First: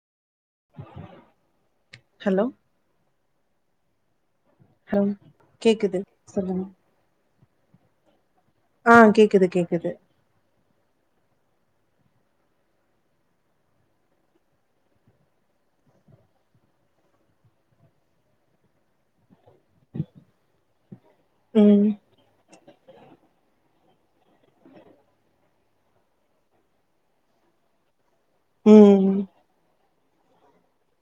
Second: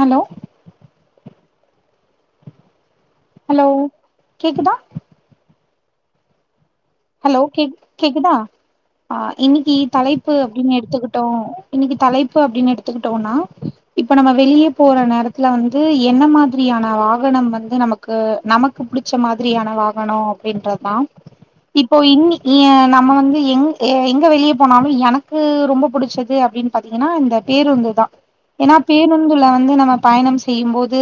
hello hello hello கேக்குதா hello கேக்குது சொல்லுங்க ஹலோ கேக் கேக்குதா ஆ கேக்குது இன்னிக்கி கேக்குது தலைப்பு அப்டின்னு எடுத்துக்கிட்டோம் இன்னிக்கி தலைப்பு அப்டின் எடுத்துக்கிட்டோன்னா இப்ப நம்ம வெளிய போற நேரத்துல வந்து என்ன மாதிரியான வாகனம் வந்து நமக் கு நமக்கு புடிச்ச மாதிரியான வாகனம் அப்டின்றதா ம் இப்போ இன்னிக் ஏன் நம்ம வந்து எங் எ எங்க வெளிய போனாலு எனக்கு ரொம்ப புடிச்சது அப்டின் பாத்தீங்கன்னா இந்த பேருந்து தா ஏனா ம் பேருந்துல வந்து நம்ம பயணம் செய்யும் போது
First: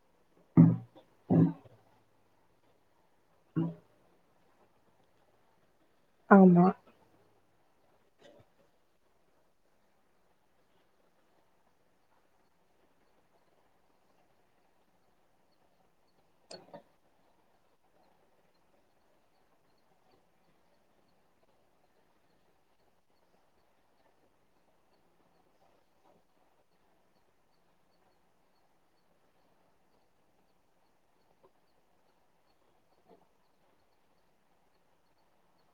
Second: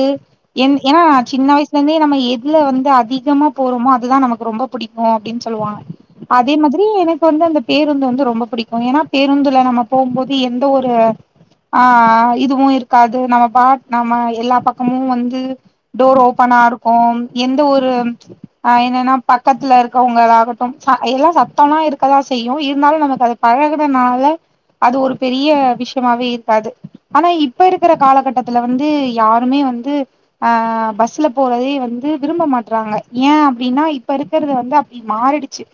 என் ஏனா சின்ன வயசுல இருந்தே நம்ம எதுல வந்து அதிகமா போறோமோ அதுதா நமக்கு ரொம்ப புடிக்கும் அப்டின் சொல்லுவாங்க அதே ஆமா மாதிரி எனக்கு வந்து அந்த பேருந்த வந்து ரொம்ப புடிக்கும் ஏனா பேருந்துல நம்ம போம்போது எந்த ஒரு ஆ இதுவும் இருக்காது நம்ம பா நம்ம எல்லா பக்கமு வந்து டோர் ஓப்பனா இருக்கும் எந்த ஒரு ஆ என்னன்னா பக்கத்துல இருக்கவங் களாகட்டு‌ம் ச எல்லா சத்தல்லா இருக்கதா செய்யும் இருந்தாலு நமக்கு அது பழகறனால அது ஒரு பெரிய விஷியமாவே இருக்காது ஆனா இப்ப இருக்கற காலகட்டத்துல வந்து யாருமே வந்து ஆ பஸ்ல போறதே வந்து விரும்ப மாட்றாங்க ஏ அப்டின்னா இப்ப இருக்கறது வந்து தி மாறிடுச்சு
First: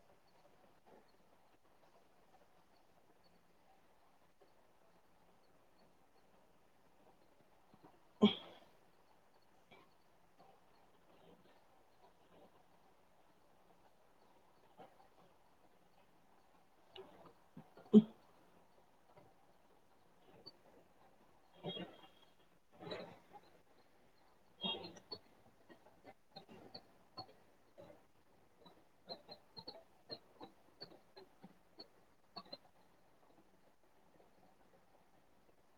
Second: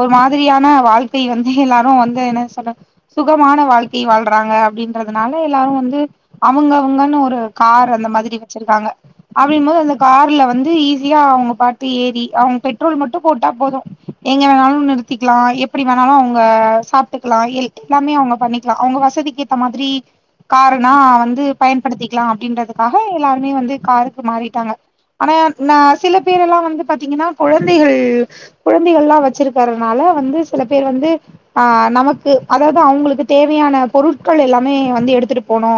ஒரு மாதிரியான வாழ்க்கை வந்து எல்லாரு வந்து என்ன சொல் சுகமான வாழ்க்கை வாழ்றாங்க அப்டின்றதுனால எல்லாரு வந்து அவுங்கவுங்கன்னு ஒரு கார் அந்த மாதிரி வச்சிருக்காங்க அப்டிங்கு போது அந்த கார்ல வந்து ஈஸியா அவுங்க பாட்டு ஏறி அவுங்க பெட்ரோல் மட்டு போட்டா போது எங்க வேணாலு நிறுத்திக்கலா எப்டி வேணாலு அவுங்க சாப்ட்டுக்கலா எல்லாமே அவுங்க பண்ணிக்கலா அவுங்க வசதிக் கேத்த மாதிரி காருனா வந்து பயன்படுத்திக்கலா அப்டின்றதுக்காக எல்லாருமே வந்து காருக்கு மாறிட்டாங்க ஆனா நா சில பேருல்லா வந்து பாத்தீங்கன்னா கொழந்தைகள் கொழந்தைகள்ல்லா வச்சிருக்கறதுனால வந்து சில பேர் வந்து ஆ நமக்கு அதாவது அவுங்களுக்கு தேவையான பொருட்கள் எல்லாமே வந்து எடுத்துட்டு போனு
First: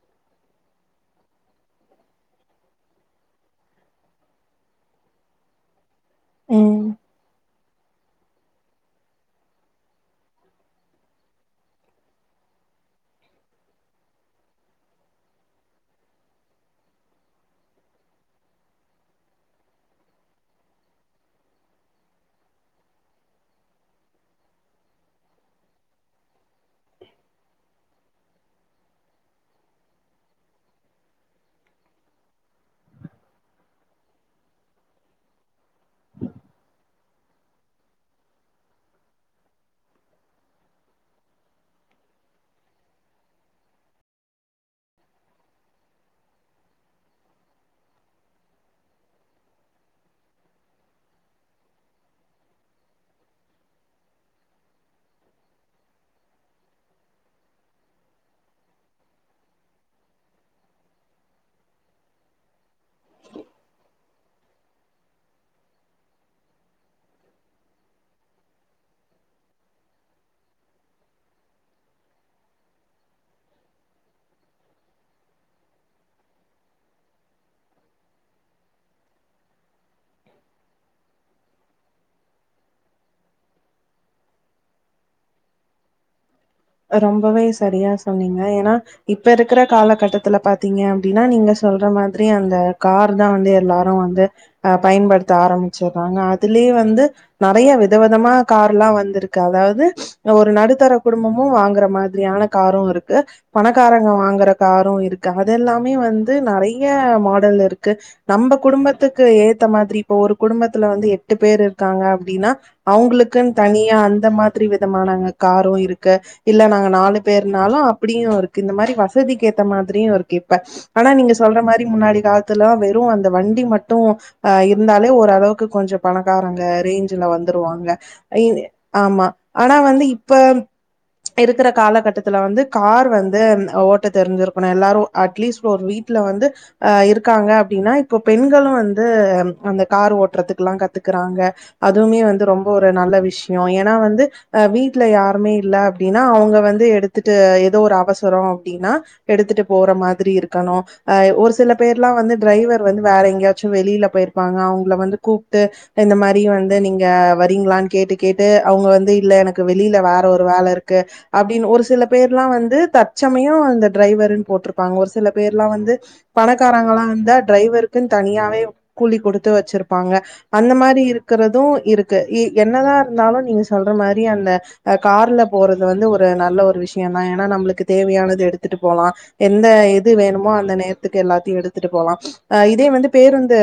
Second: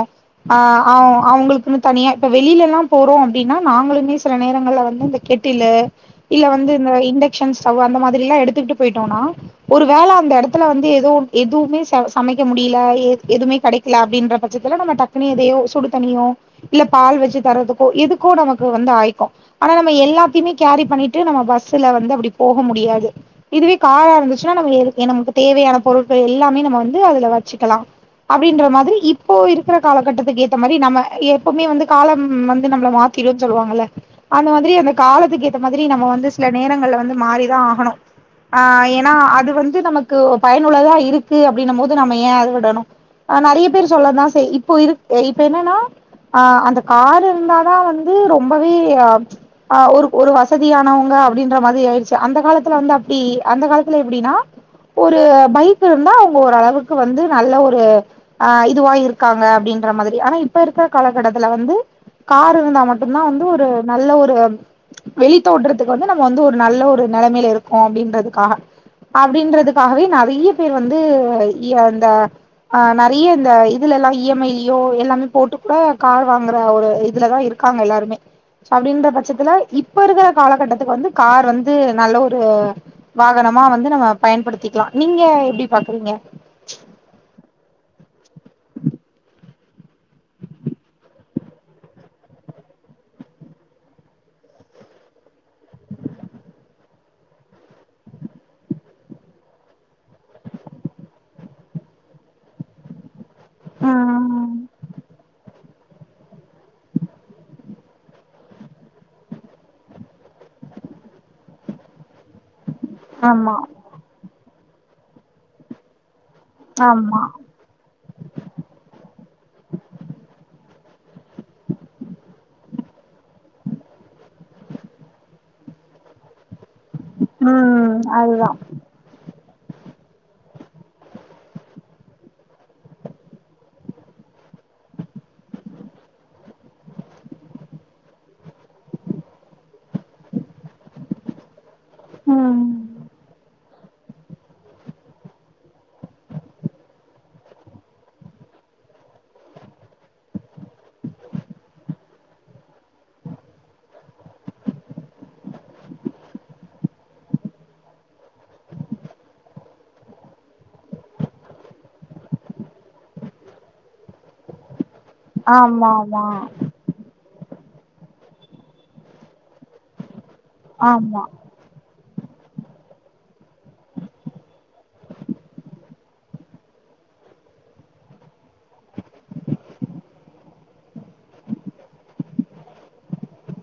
ஆ அ அவங்களுக்குன்னு தனியா இப்ப வெளியிலல்லா போறோ அப்டின்னா நாங்களுமே சில நேரங்கள்ல வந்து கெட்டிலு இல்ல வந்து ம் இந்த இண்டக்க்ஷன் ஸ்டவ் அந்த மாதிரில்லா எடுத்துக்கிட்டு போயிட்டோன்னா ஒரு வேல அந்த எடத்துல வந்து எதோ எதுவுமே ச சமைக்க முடியல எதுவுமே கெடை க்கல அப்டின்ற பட்சத்துல நம்ம டக்குன்னு எதையோ சுடு தன்னியோ இல்ல பால் வச்சு தரத்துக்கோ எதுக்கோ நமக்கு வந்து ஆயிக்கு ஆனா நம்ம எல்லாத்தையுமே கேரி பண்ணிட்டு நம்ம பஸ்ல வந்து அப்டி போக முடியாது இதுவே காராருந்துச்சுன்னா நம்ம ஏற்கன நமக்கு தேவையான பொருட்கள் எல்லாமே நம்ம வந்து அதுல வச்சுக்கலா அப்டின்ற மாதிரி இப்போ இருக்குற காலகட்டத்துக்கு ஏத்த மாதிரி நம்ம எப்பவுமே வந்து காலம் வந்து நம்மள மாத் க்குன்னு சொல்லுவாங்கல்ல அந்த மாதிரி அந்த காலத்துக்கு ஏத்த மாதிரி நம்ம வந்து சில நேரங்கள்ல வந்து மாறிதா ஆகணு ஆ ஏன்னா அது வந்து நமக்கு பயனுள்ளதா இருக்கு அப்டின்னு போது நம்ம ஏ அத விடணு ஆ நறைய பேர் சொல்ல தா செய் இப்போ இரு இப்ப என்னன்னா ஆ அந்த கார் இருந்தாதா வந்து ரொம்பவே ஆ ஒரு ஒரு வசதியானவங்க அப்டின்ற மாதிரி ஆயிடுச் சு அந்த காலத்துல வந்து அப்டி அந்த காலத்துல எப்டின்னா ஒரு பைக்யிருந்தா அவங்க ஓரளவுக்கு வந்து நல்ல ஒரு அ இதுவு இருக்காங்க அப்டின்ற மாதிரி ஆனா இப்ப இருக்கற காலகட்டத்துல வந்து கார்ருந்தா மட்டும்தா வந்து ஒரு நல்ல ஒரு வெளித்தோட்றதுக்கு வந்து நம்ம வந்து ஒரு நல்ல ஒரு நெலைமையில இருக்கோ அப்டின்றதுக்காக அப்டின்றதுக்காகவே நறைய பேர் வந்து அந்த ஆ நறைய இந்த இதுலல்லா இ எம் ஐலயோ எல்லாமே போட்டு கூட கார் வாங்குற ஒரு இதுல தா இருக் காங்க எல்லாருமே அப்டின்ற பட்சத்துல இப்ப இருக்கற காலகட்டத்துக்கு வந்து கார் வந் து நல்ல ஒரு வாகனமா வந்து நம்ம பயன்படுத்திக்கலா நீங்க எப்பிடி பாக்குறீங்க ரொம்பவே சரியா சொன்னீங்க ஏன்னா இப்பருக் இருக்கற காலகட்டத்துல பாத்தீங்க அப்டின்னா நீங்க சொல்ற மாதிரி அந்த கார் தா வந்து எல்லாரு வந்து அ பயன்படுத்த ஆரம்மிச்சர்றாங்க அதுலயே வந்து நறைய விதவிதமா கார்ல்லா வந்துருக்கு அதாவது ஒரு நடுத்தர குடும்பம் மு வாங்கற மாதிரியான காரு இருக்கு பணக்காரங்க வாங்கற உம் காரு இருக்கு இதெல்லாமே வந்து நறைய மாடல் இருக்கு நம்ம குடும்பத்துக்கு ஏத்த மாதிரி இப்ப ஒரு குடும்பத்துல வந்து எட்டு பேர் இருக்காங்க அப்டின்னா அவங்களுக்குன் ஆமா தனியா அந்த மாதிரி விதமானங் காரு இருக்கு இல்ல நாங்க நாலு ஆமா பேர் இருந்தாலு அப்படியு இருக்கு இந்த மாரி வசதிக்கேத்த மாதிரியு இருக்கு இப்ப ஆனா நீங்க சொல்ற மாதிரி முன்னாடி காலத்துலல்லா வெறு அந்த வண்டி மட்டு அ இருந்தாலே ஓரளவுக்கு கொஞ்சோ பணக்காரங்க ரேஞ்ச் வந்துருவாங்க உம் அதுதான் ஆமா ஆனா வந்து இப்ப இருக்கிற காலகட்டத்துல வந்து கார் வந்து ஓட்ட தெரிஞ்சிருக்கணும் எல்லாரும் அட்லீஸ்ட் ஒரு வீட்டுல வந்து அஹ் இருக்காங்க அப்டின்னா இப்போ பெண்களும் வந்து அந்த கார் ஓட்டுறதுக்கு எல்லா கத்துக்குறாங்க அதுமே வந்து உம் ரொம்ப ஒரு நல்ல விஷய ஏன்னா வந்து அ வீட்ல யாருமே இல்ல அப்டின்னா அவங்க வந்து எடுத்துட்டு ஏதோ ஒரு அவசர அப்டின்னா எடுத்துட்டு போற மாதிரி இருக்கணும் ஒரு சில பேர் எல்லா வந்து டிரைவர் வந்து வேற எங்கேயாச்சும் வெளியில போயிருப்பாங்க அவங்கள வந்து கூப்ட்டு இந்த மாதிரி வந்து நீங்க வரீங்களான்னு கேட்டு கேட்டு அவங்க வந்து இல்ல எனக்கு வெளியில வேற ஒரு வேலை இருக்கு அப்டின்னு ஒரு சில பேர்லா வந்து தச்சமயம் அந்த டிரைவரு போட்டுருக்க ப்பங்க ஒரு சில பேர்ல்லா ஆமா வந்து ஆமா பணக்காரங்கல்லா இருந்தா டிரைவருக் தனியாவே கூலி கொடுத்து வச்சிருப்பாங்க அந்த மாதிரி ஆமா இருக்கிறதும் இருக்கு என்னதா இருந்தாலு நீங்க சொல்ற மாதிரி அந்த கார்ல போறது வந்து ஒரு நல்ல ஒரு விஷய தா ஏன்னா நம்மளுக்கு தேவையானது வந்து எடுத்துட்டு போலா எந்த இது வேணுமோ அந்த நேர க்கு எல்லாத்தையு எடுத்துட்டு போலா இதே வந்து பேருந்து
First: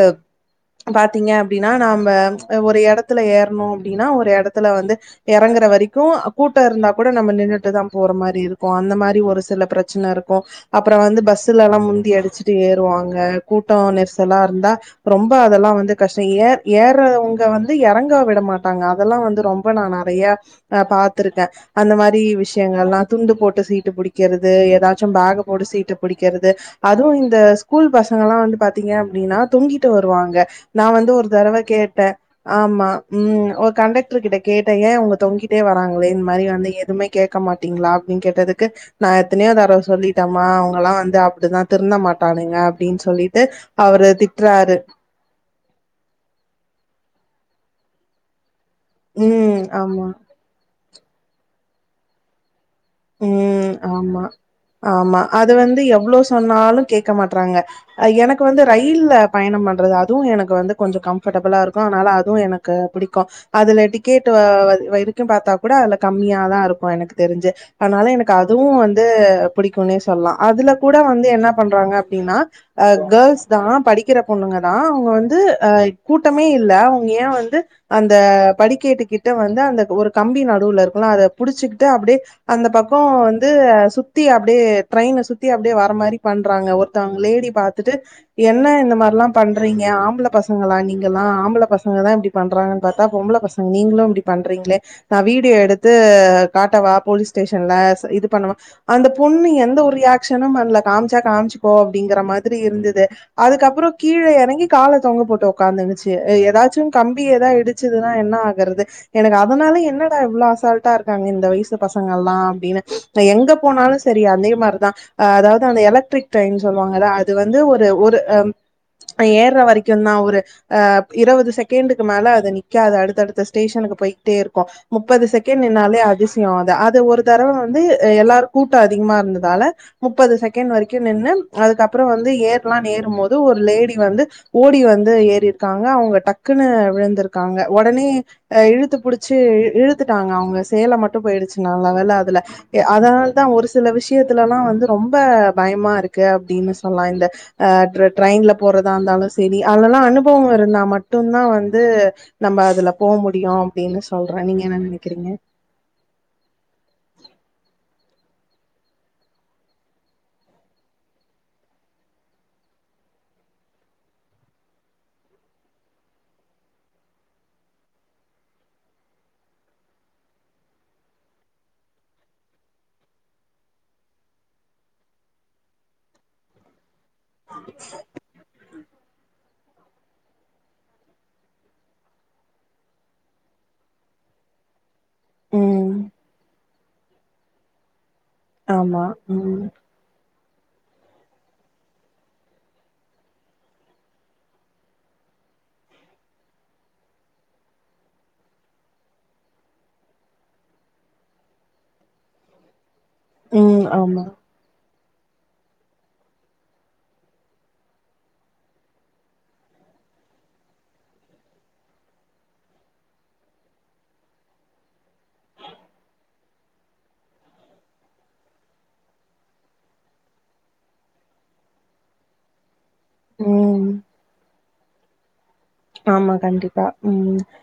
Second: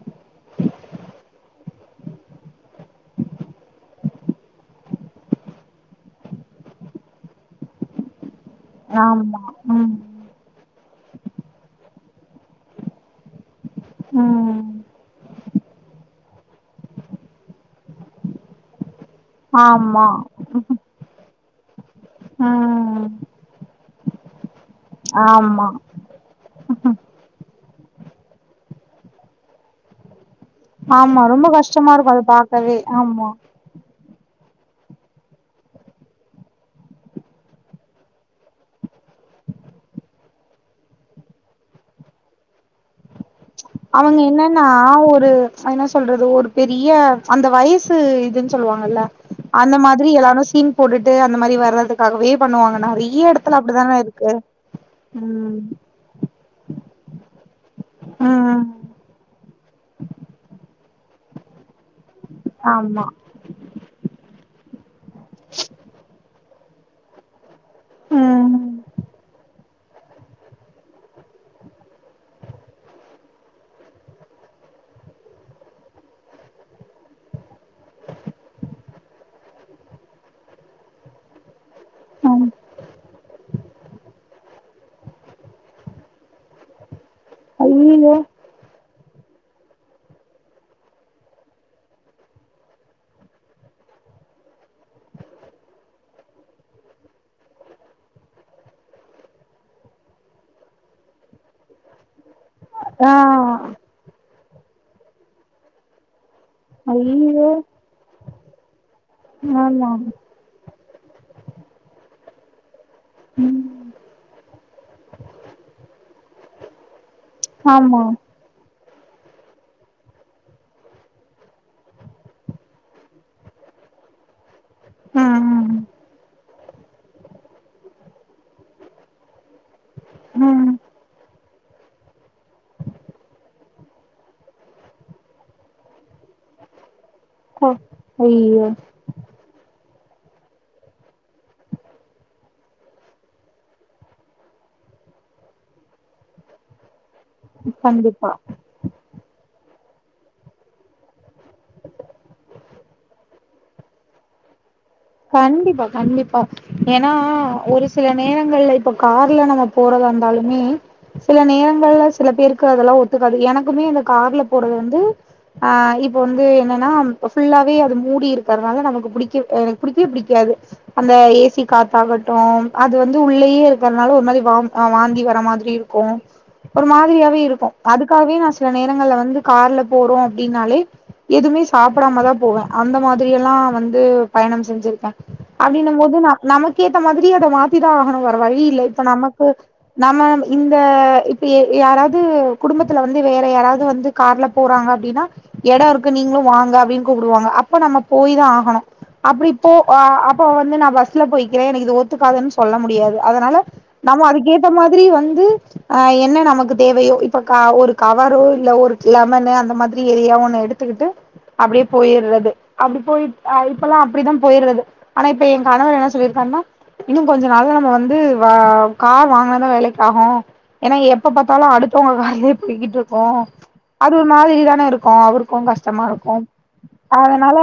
பாாத்தீங்க அப்டின்னு நா நம்ப ஒரு எடத்துல ஏறணும் அப்டின்னா ஒரு எடத்துல வந்து எறங்கற வரைக்கும் கூட்ட இருந்தா கூட நம்ம நின்னுட்டு தான் போற மாறி இருக்கும் அந்த மாதிரி ஒரு ஆமா சில உம் பிரச்சன இருக்கும் அப்பற வந்து பஸ்ல எல்லா முந்தி அடிச்சுட்டு ஏறுவாங்க கூட்ட நெரிசலா உம் இருந்தா ரொம்ப அதெல்லா வந்து கஷ்ட ஏ ஏறவங்க வந்து எறங்கா விட மாட்டாங்க அதெல்லா வந்து ரொம்ப நா ஆமா நெறைய ஆ பாத்திருக்க அந்த விஷயங்கள்ல்லா உம் துண்டு போட்டு சீட்டு பிடிக்கிறது ஏதாச்சு பேக போட்டு ஆமா சீட்டு குடிக்கிறது அதுவு இந்த ஸ்கூல் பசங்க எல்லாம் வந்து பாத்தீங்க அப்டின்னா தொங்கிட்டு வருவாங்க நா வந்து ஆமா ஒரு ரொம்ப தடவ கஷ்டமா கேட்ட இருக்கு அத பாக்கவே ஆமா ம் ஒரு கண்டக்டரு கிட்ட கேட்ட ஏய இவங்க தொங்கி ட்டே வராங்களே இந்த மாதிரி வந்து எதுவுமே கேக்கமாட்டீங்களா அப்டின்னு கேட்டதுக்கு நா எத்தனையோ தரவ சொல்லிட்டேம்மா அவங்கல்லா அப்டிதா திருந்த மாட்டானுங்க அப்டின்னு சொல்லிட் அவங்க என்னன்னா ஒரு அ என்ன சொல்றது‌ ஒரு பெரிய அந்த வயசு இது சொல்லுவாங்கல்ல ம் அந்த ஆமா மாதிரி எல்லாரு சீன் போட்டுட்டு அந்த மாதிரி வர்றதுக்காகவே பண்ணுவாங்க நெறை ம் ஆமா ஆமா அது ம் வந்து எவ்ளோ சொன்னாலு கேட்க மாட்றாங்க எனக்கு வந்து ம் ரயில் பயண பண்றது அதுவும் எனக்கு வந்து கொஞ்ச கம் கபர்டபுள்ளா இருக்கும் ஆனால அதுவு எனக்கு ஆமா பிடிக்கும் அதுல டிக்கெட் வ வரைக்கும் பாத்தா கூட அதுல கம்மியாதா இருக்கும் எனக்கு தெரிஞ்சு அதனால எனக்கு ம் அதுவு வந்து பிடிக்கும்ன்னே சொல்லா அதுல கூட வந்து என்ன பண்றாங்க அப்டின்னா அ கேர்ள்ஸ் தா படிக்கிற பொண்ணுங்க தா அவங்க வந்து அஹ் கூட்டமே இல்ல அவங்க எய வந்து அந்த படிக்கேட்டுக்கிட்ட வந்து அந்த ஒரு கம்பி நடுவுல இருக்குல அத புடிச்சுக்கிட்டு அப்டியே ஆமா அந்த பக்க வந்து சுத்தி அப்டியே ட்ரெயின சுத்தி அப்டியே வர மாதிரி பண்றாங்க ஒரு ஒருத்தவங்க லேடி பாத்துட்டு ஐயயோ என்ன இந்த மாதிரில்லா பண்றீங்க ஆம்பள பசங்களா நீங்கல்லா ஆம்பள பசங்கல தா இப்டி பண்றாங்கன்னு பார்த்தா பொம்பள பசங்க நீங்களும் இப்டி பண்றீங்களே நா வீடியோ எடுத்து காட்டவா போலீஸ் ஸ்டேஷன்ல இது பண்ணுவா அந்த பொண்ணு எந்த ஒரு ரியாக்ஷனும் பண்ணுல காமிச்சா காமிச்சுக்கோ அப்டிங்கற மாதிரி இருந்துது ஆ அதுக்கப்பற கீழ இறங்கி கால தொங்க போட்டு உக்காந்துச்சு ஏதாச்சும் கம்பி ஏதா ஐயயோ இடிச்சதுன்னா என்ன ஆகுரது எனக்கு அதனால ஆமா என்னட இவ்வளோ அசால்ட் ட்டா இருக்காங்க இந்த வயசு பசங்கள் எல்லா அப்டின்னு நா எங்க ம் போனாலு சரி அதே மாதிரிதா அதாவது அந்த எலக்டரிக் ட்ரெயின் சொல்லுவாங்க அத் இது வந்து ஒரு ஆமா ஒரு ஏர்ற வரைக்கும் தான் ஒரு ஆ இருவது செகண்டுக்கு மேல அது நிக்காது அடுத்தடுத்த ஸ்டேஷனுக்கு போய் டே இருக்கும் முப்பது ம் செகண்ட் ம் நின்னாலே அதிசயம் அது அது ஒரு தரவ வந்து எல்லாருக்கும் கூட்டம் அதிகமா இருந்ததால முப்பது ம் செகண்ட் வரைக்கு நின்னு அதுக்கப்புற வந்து ஏறலாம்னு ஏறும்போது ஒரு லேடி வந்து ஓடி வந்து ஏறி இருக்காங்க அவங்க டக்குன்னு விழுந்திருக்காங்க ஒடனே ஐயயோ இழுத்து புடிச் சு இழுத்துட்டாங்க அவங்க சேல மட்டும் போயிடுச்சு நல்லவேல அதுல அதனாலதா ஒரு சில விஷயத்துலல்லா வந்து ரொம்ப பயமா இருக்கு அப்டின்னு சொல்லலா இந்த அ கண்டிப்பா ட்ரெயின்ல போறதா இருந்தாலும் சேரி அதல்லா அனுபவம் இருந்தா மட்டும் தா வந்து நம்ம அதுல போக முடியும் அப்படின்னு சொல்றேன் நீங்க என்ன நெனைக்கறீங்க கண்டிப்பா கண்டிப்பா ஏன்னா ஒரு சில நேரங்கள்ல இப்ப கார்ல நம்ம போறதா இருந்தாலுமே சில நேரங்கள்ல சில பேருக்கு அதெல்லா ஒத்துக்காது எனக்குமே இந்த கார்ல போறது வந்து ஆ இப்ப வந்து என்னன்னா ஃபுல்லாவே அது மூடி இருக்கிறதுனால நமக்கு பிடிக்க புடிக்கவே புடிக்காது அந்த ஏசி காத்தாகட்டும் அது வந்து உள்ளேயே இருக்கிறதுனால ஒரு வாம் வாந்தி வர மாதிரி இருக்கும் க்கு ஒரு மாதிரியாவே இருக்கும் அதுக்காகவே நா சில நேரங்கள்ல வந்து கார்ல போறோம் அப்படின்னாலே எதுவுமே சாப்பிடாம தா போவே அந்த மாதிரில்லா வந்து பயணம் செஞ்சிருக்கேன் ம் அப்படின்னும் போது ந நமக்கேத்த மாதிரி அத மாத் திதா தா ஆகணு வேற வழி இல்ல இப்ப ஆமா நமக்கு ம் நம்ம இந்த இப்ப யாராவது குடும்பத்துல வந்து வேற யாராவது வந்து கார்ல போறாங்க அப்டின்னா எடொ இருக்கு நீங்களு வாங்க அப்டின்னு கூப்பிடுவாங்க அப்ப நம்ம போய்தா ஆகணும் அப்டிபோ அ அப்போ வந்து நா பஸ்ல போய்கிறே எனக்கு இது ஒத்துக்காதுன் சொல்ல முடியாது அதனால ம் நம்ம ஆமா அதுக்கேத்த மாதிரி வந்து ஆ என்ன நமக்கு தேவையோ இப்ப ஒரு கவரோ இல்ல ஒரு லெமனு அந்த மாதிரி ஏதயோ ஒன்னு எடுத் துக்கிட்டு அப்டியே போயிர்றது அப்டி போய் இப்பல்லா அப்டித்தா போயிர்றது ஆனா இப்ப என் கணவர் என்ன சொல்லியிருக்காருன்னா இன்னும் கொஞ்ச நாள்ல நம்ம வந்து கார் வாங்கினாதான் வேலைக்காகும் ஏன்னா எப்ப பாத்தாலு அடுத்தவங்க கார்லயே போய்கிட்டு இரு க்கோ ம் அது ஒரு மாதிரி தானே இருக்கும் அவருக்கும் கஷ் டமா ஆமா இருக்கும் கண்டிப்பா ம் அதனால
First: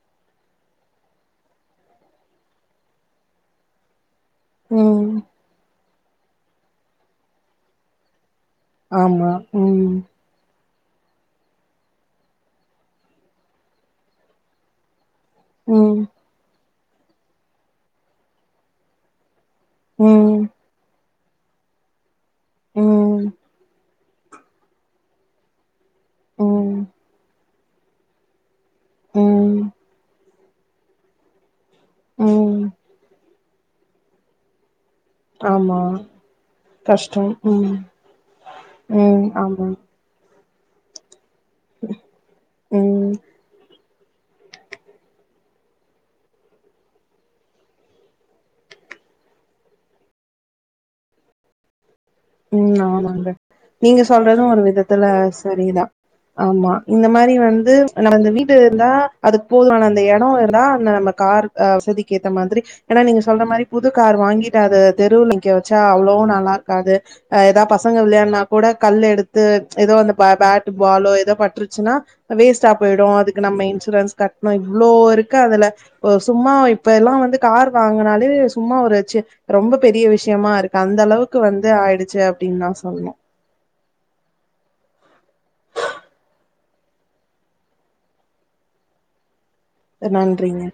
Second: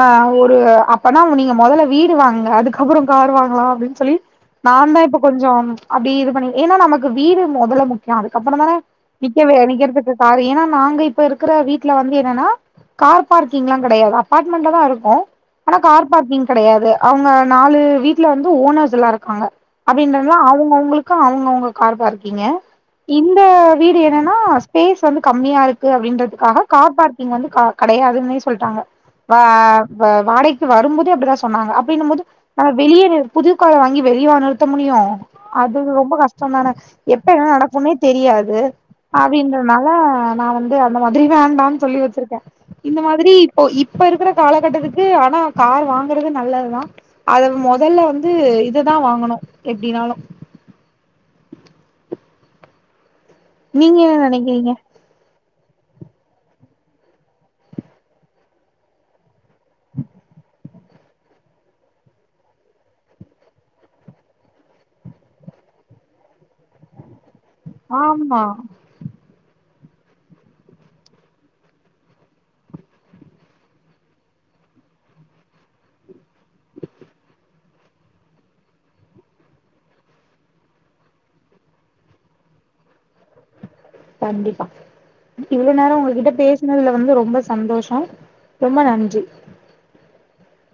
ஆ ஒரு அப்பனா நீங்க மொதல்ல வீடு வாங்குங்க அதுக்கப்புற கார் வாங்கலா அப்டின்னு சொல்லி நான் தா ம் இப்ப கொஞ்சம் அப்டி இது பண்ணி ஏன்னா நமக்கு வீடு மொதல்ல முக்கியம் அதுக்கு அப்புறந்தானே ஆமா நிக்கவே ம் நிக்கிறதுக்காரு ஏன்னா நாங்க இப்ப இருக்கிற வீட்ல வந்து என்னன்னா கார் பார்கிங்லா கெடையாது அப்பார்ட்மெண்ட்ல தா இருக்கோ ஆனா ம் கார் பார்க்கிங் கெடையாது அவங்க நாலு வீட்ல வந்து ஓனர்ஸ்ல்லா இருக்காங்க அப்டின்றாங்களா ம் அவுங்கவுங்ளுக்கு அவங்கவுங்க கார் பார்க்கீங்கு ம் இந்த வீடு என்னன்னா ஸ்பேஸ் வந்து கம்மியா இருக்கு அப்டின்றதுக்காக ம் கார் பார்க்கிங் வந்து கெடையாதுன்னே சொல்ட்டாங்க வா ம் வாடகைக்கு வரும்போதே அப்டிதா சொன்னாங்க அப்படின்னும் போது ம் வெளிய நிரு புதுக் கார வாங்கி வெளியவா நிறுத்த முடியும் அது ஆமா ரொம்ப கஷ்டம்தானே எப்ப கஷ்டம் என்ன ம் நடக்கும்னே தெரியாது ம் ஆமா அப்டின்றனால நா வந்து அந்த மாதிரி வேண்டான்னு சொல்லி வச்சிருக்கே இந்த ம் மாதிரி இப்போ இப்ப இருக்கிற காலக் கட்டத்துக்கு ஆனா கார் வாங்கறது நல்லதுதா அத மொதல்ல வந்து இததா வாங்கணு எப்டினாலு ம் ஆமாங்க நீங்க என்ன சொல்றது ஒரு நெனைக்கிறீங்க விதத்துல சரிதா ஆமா இந்த மாரி வந்து நம்மந்த வீட்ட இருந்தா அதுக் போதுமான அந்த எடோ இருந்தா அந்த நம்மக் காருக் அ வசதிக்க ஏத்த மாதிரி எனா நீங்க சொல்ற மாரிப் புதுக் கார் வாங்கிட்டு அத தெருவுல் நிக்க வெச்சா அவ்ளவு நல்லார்க்காது அ எதாப் பசங்க ஆமா விளையான்னாக் கூட கல்லெடுத்து எதோ அந்தப் பே பேட்டு பாலோ எதோப் பட்ருச்சுனா வேஸ்ட்டா போயிடு அதுக்கு நம்ம இன்சூரன்ஸ் கட்ணு இவ்ளோ இருக்கு அதல ஒ சும்மா இப்ப எல்லா வந்து கார் வாங்கனாலே சும்மா ஒருச்சு ரொம்ப பெரிய விஷ்யமா இருக்கு அந்தளவுக்கு வந்து ஆயிடுச்சு அப்டின்தா சொல்ணு கண்டிப்பா இவ்ளோ நேரோ உங்க கிட்ட பேச்னதுல வந்து ரொம்ப சந்தோஷோ ரொம்ப நன்றி நன்றிங்க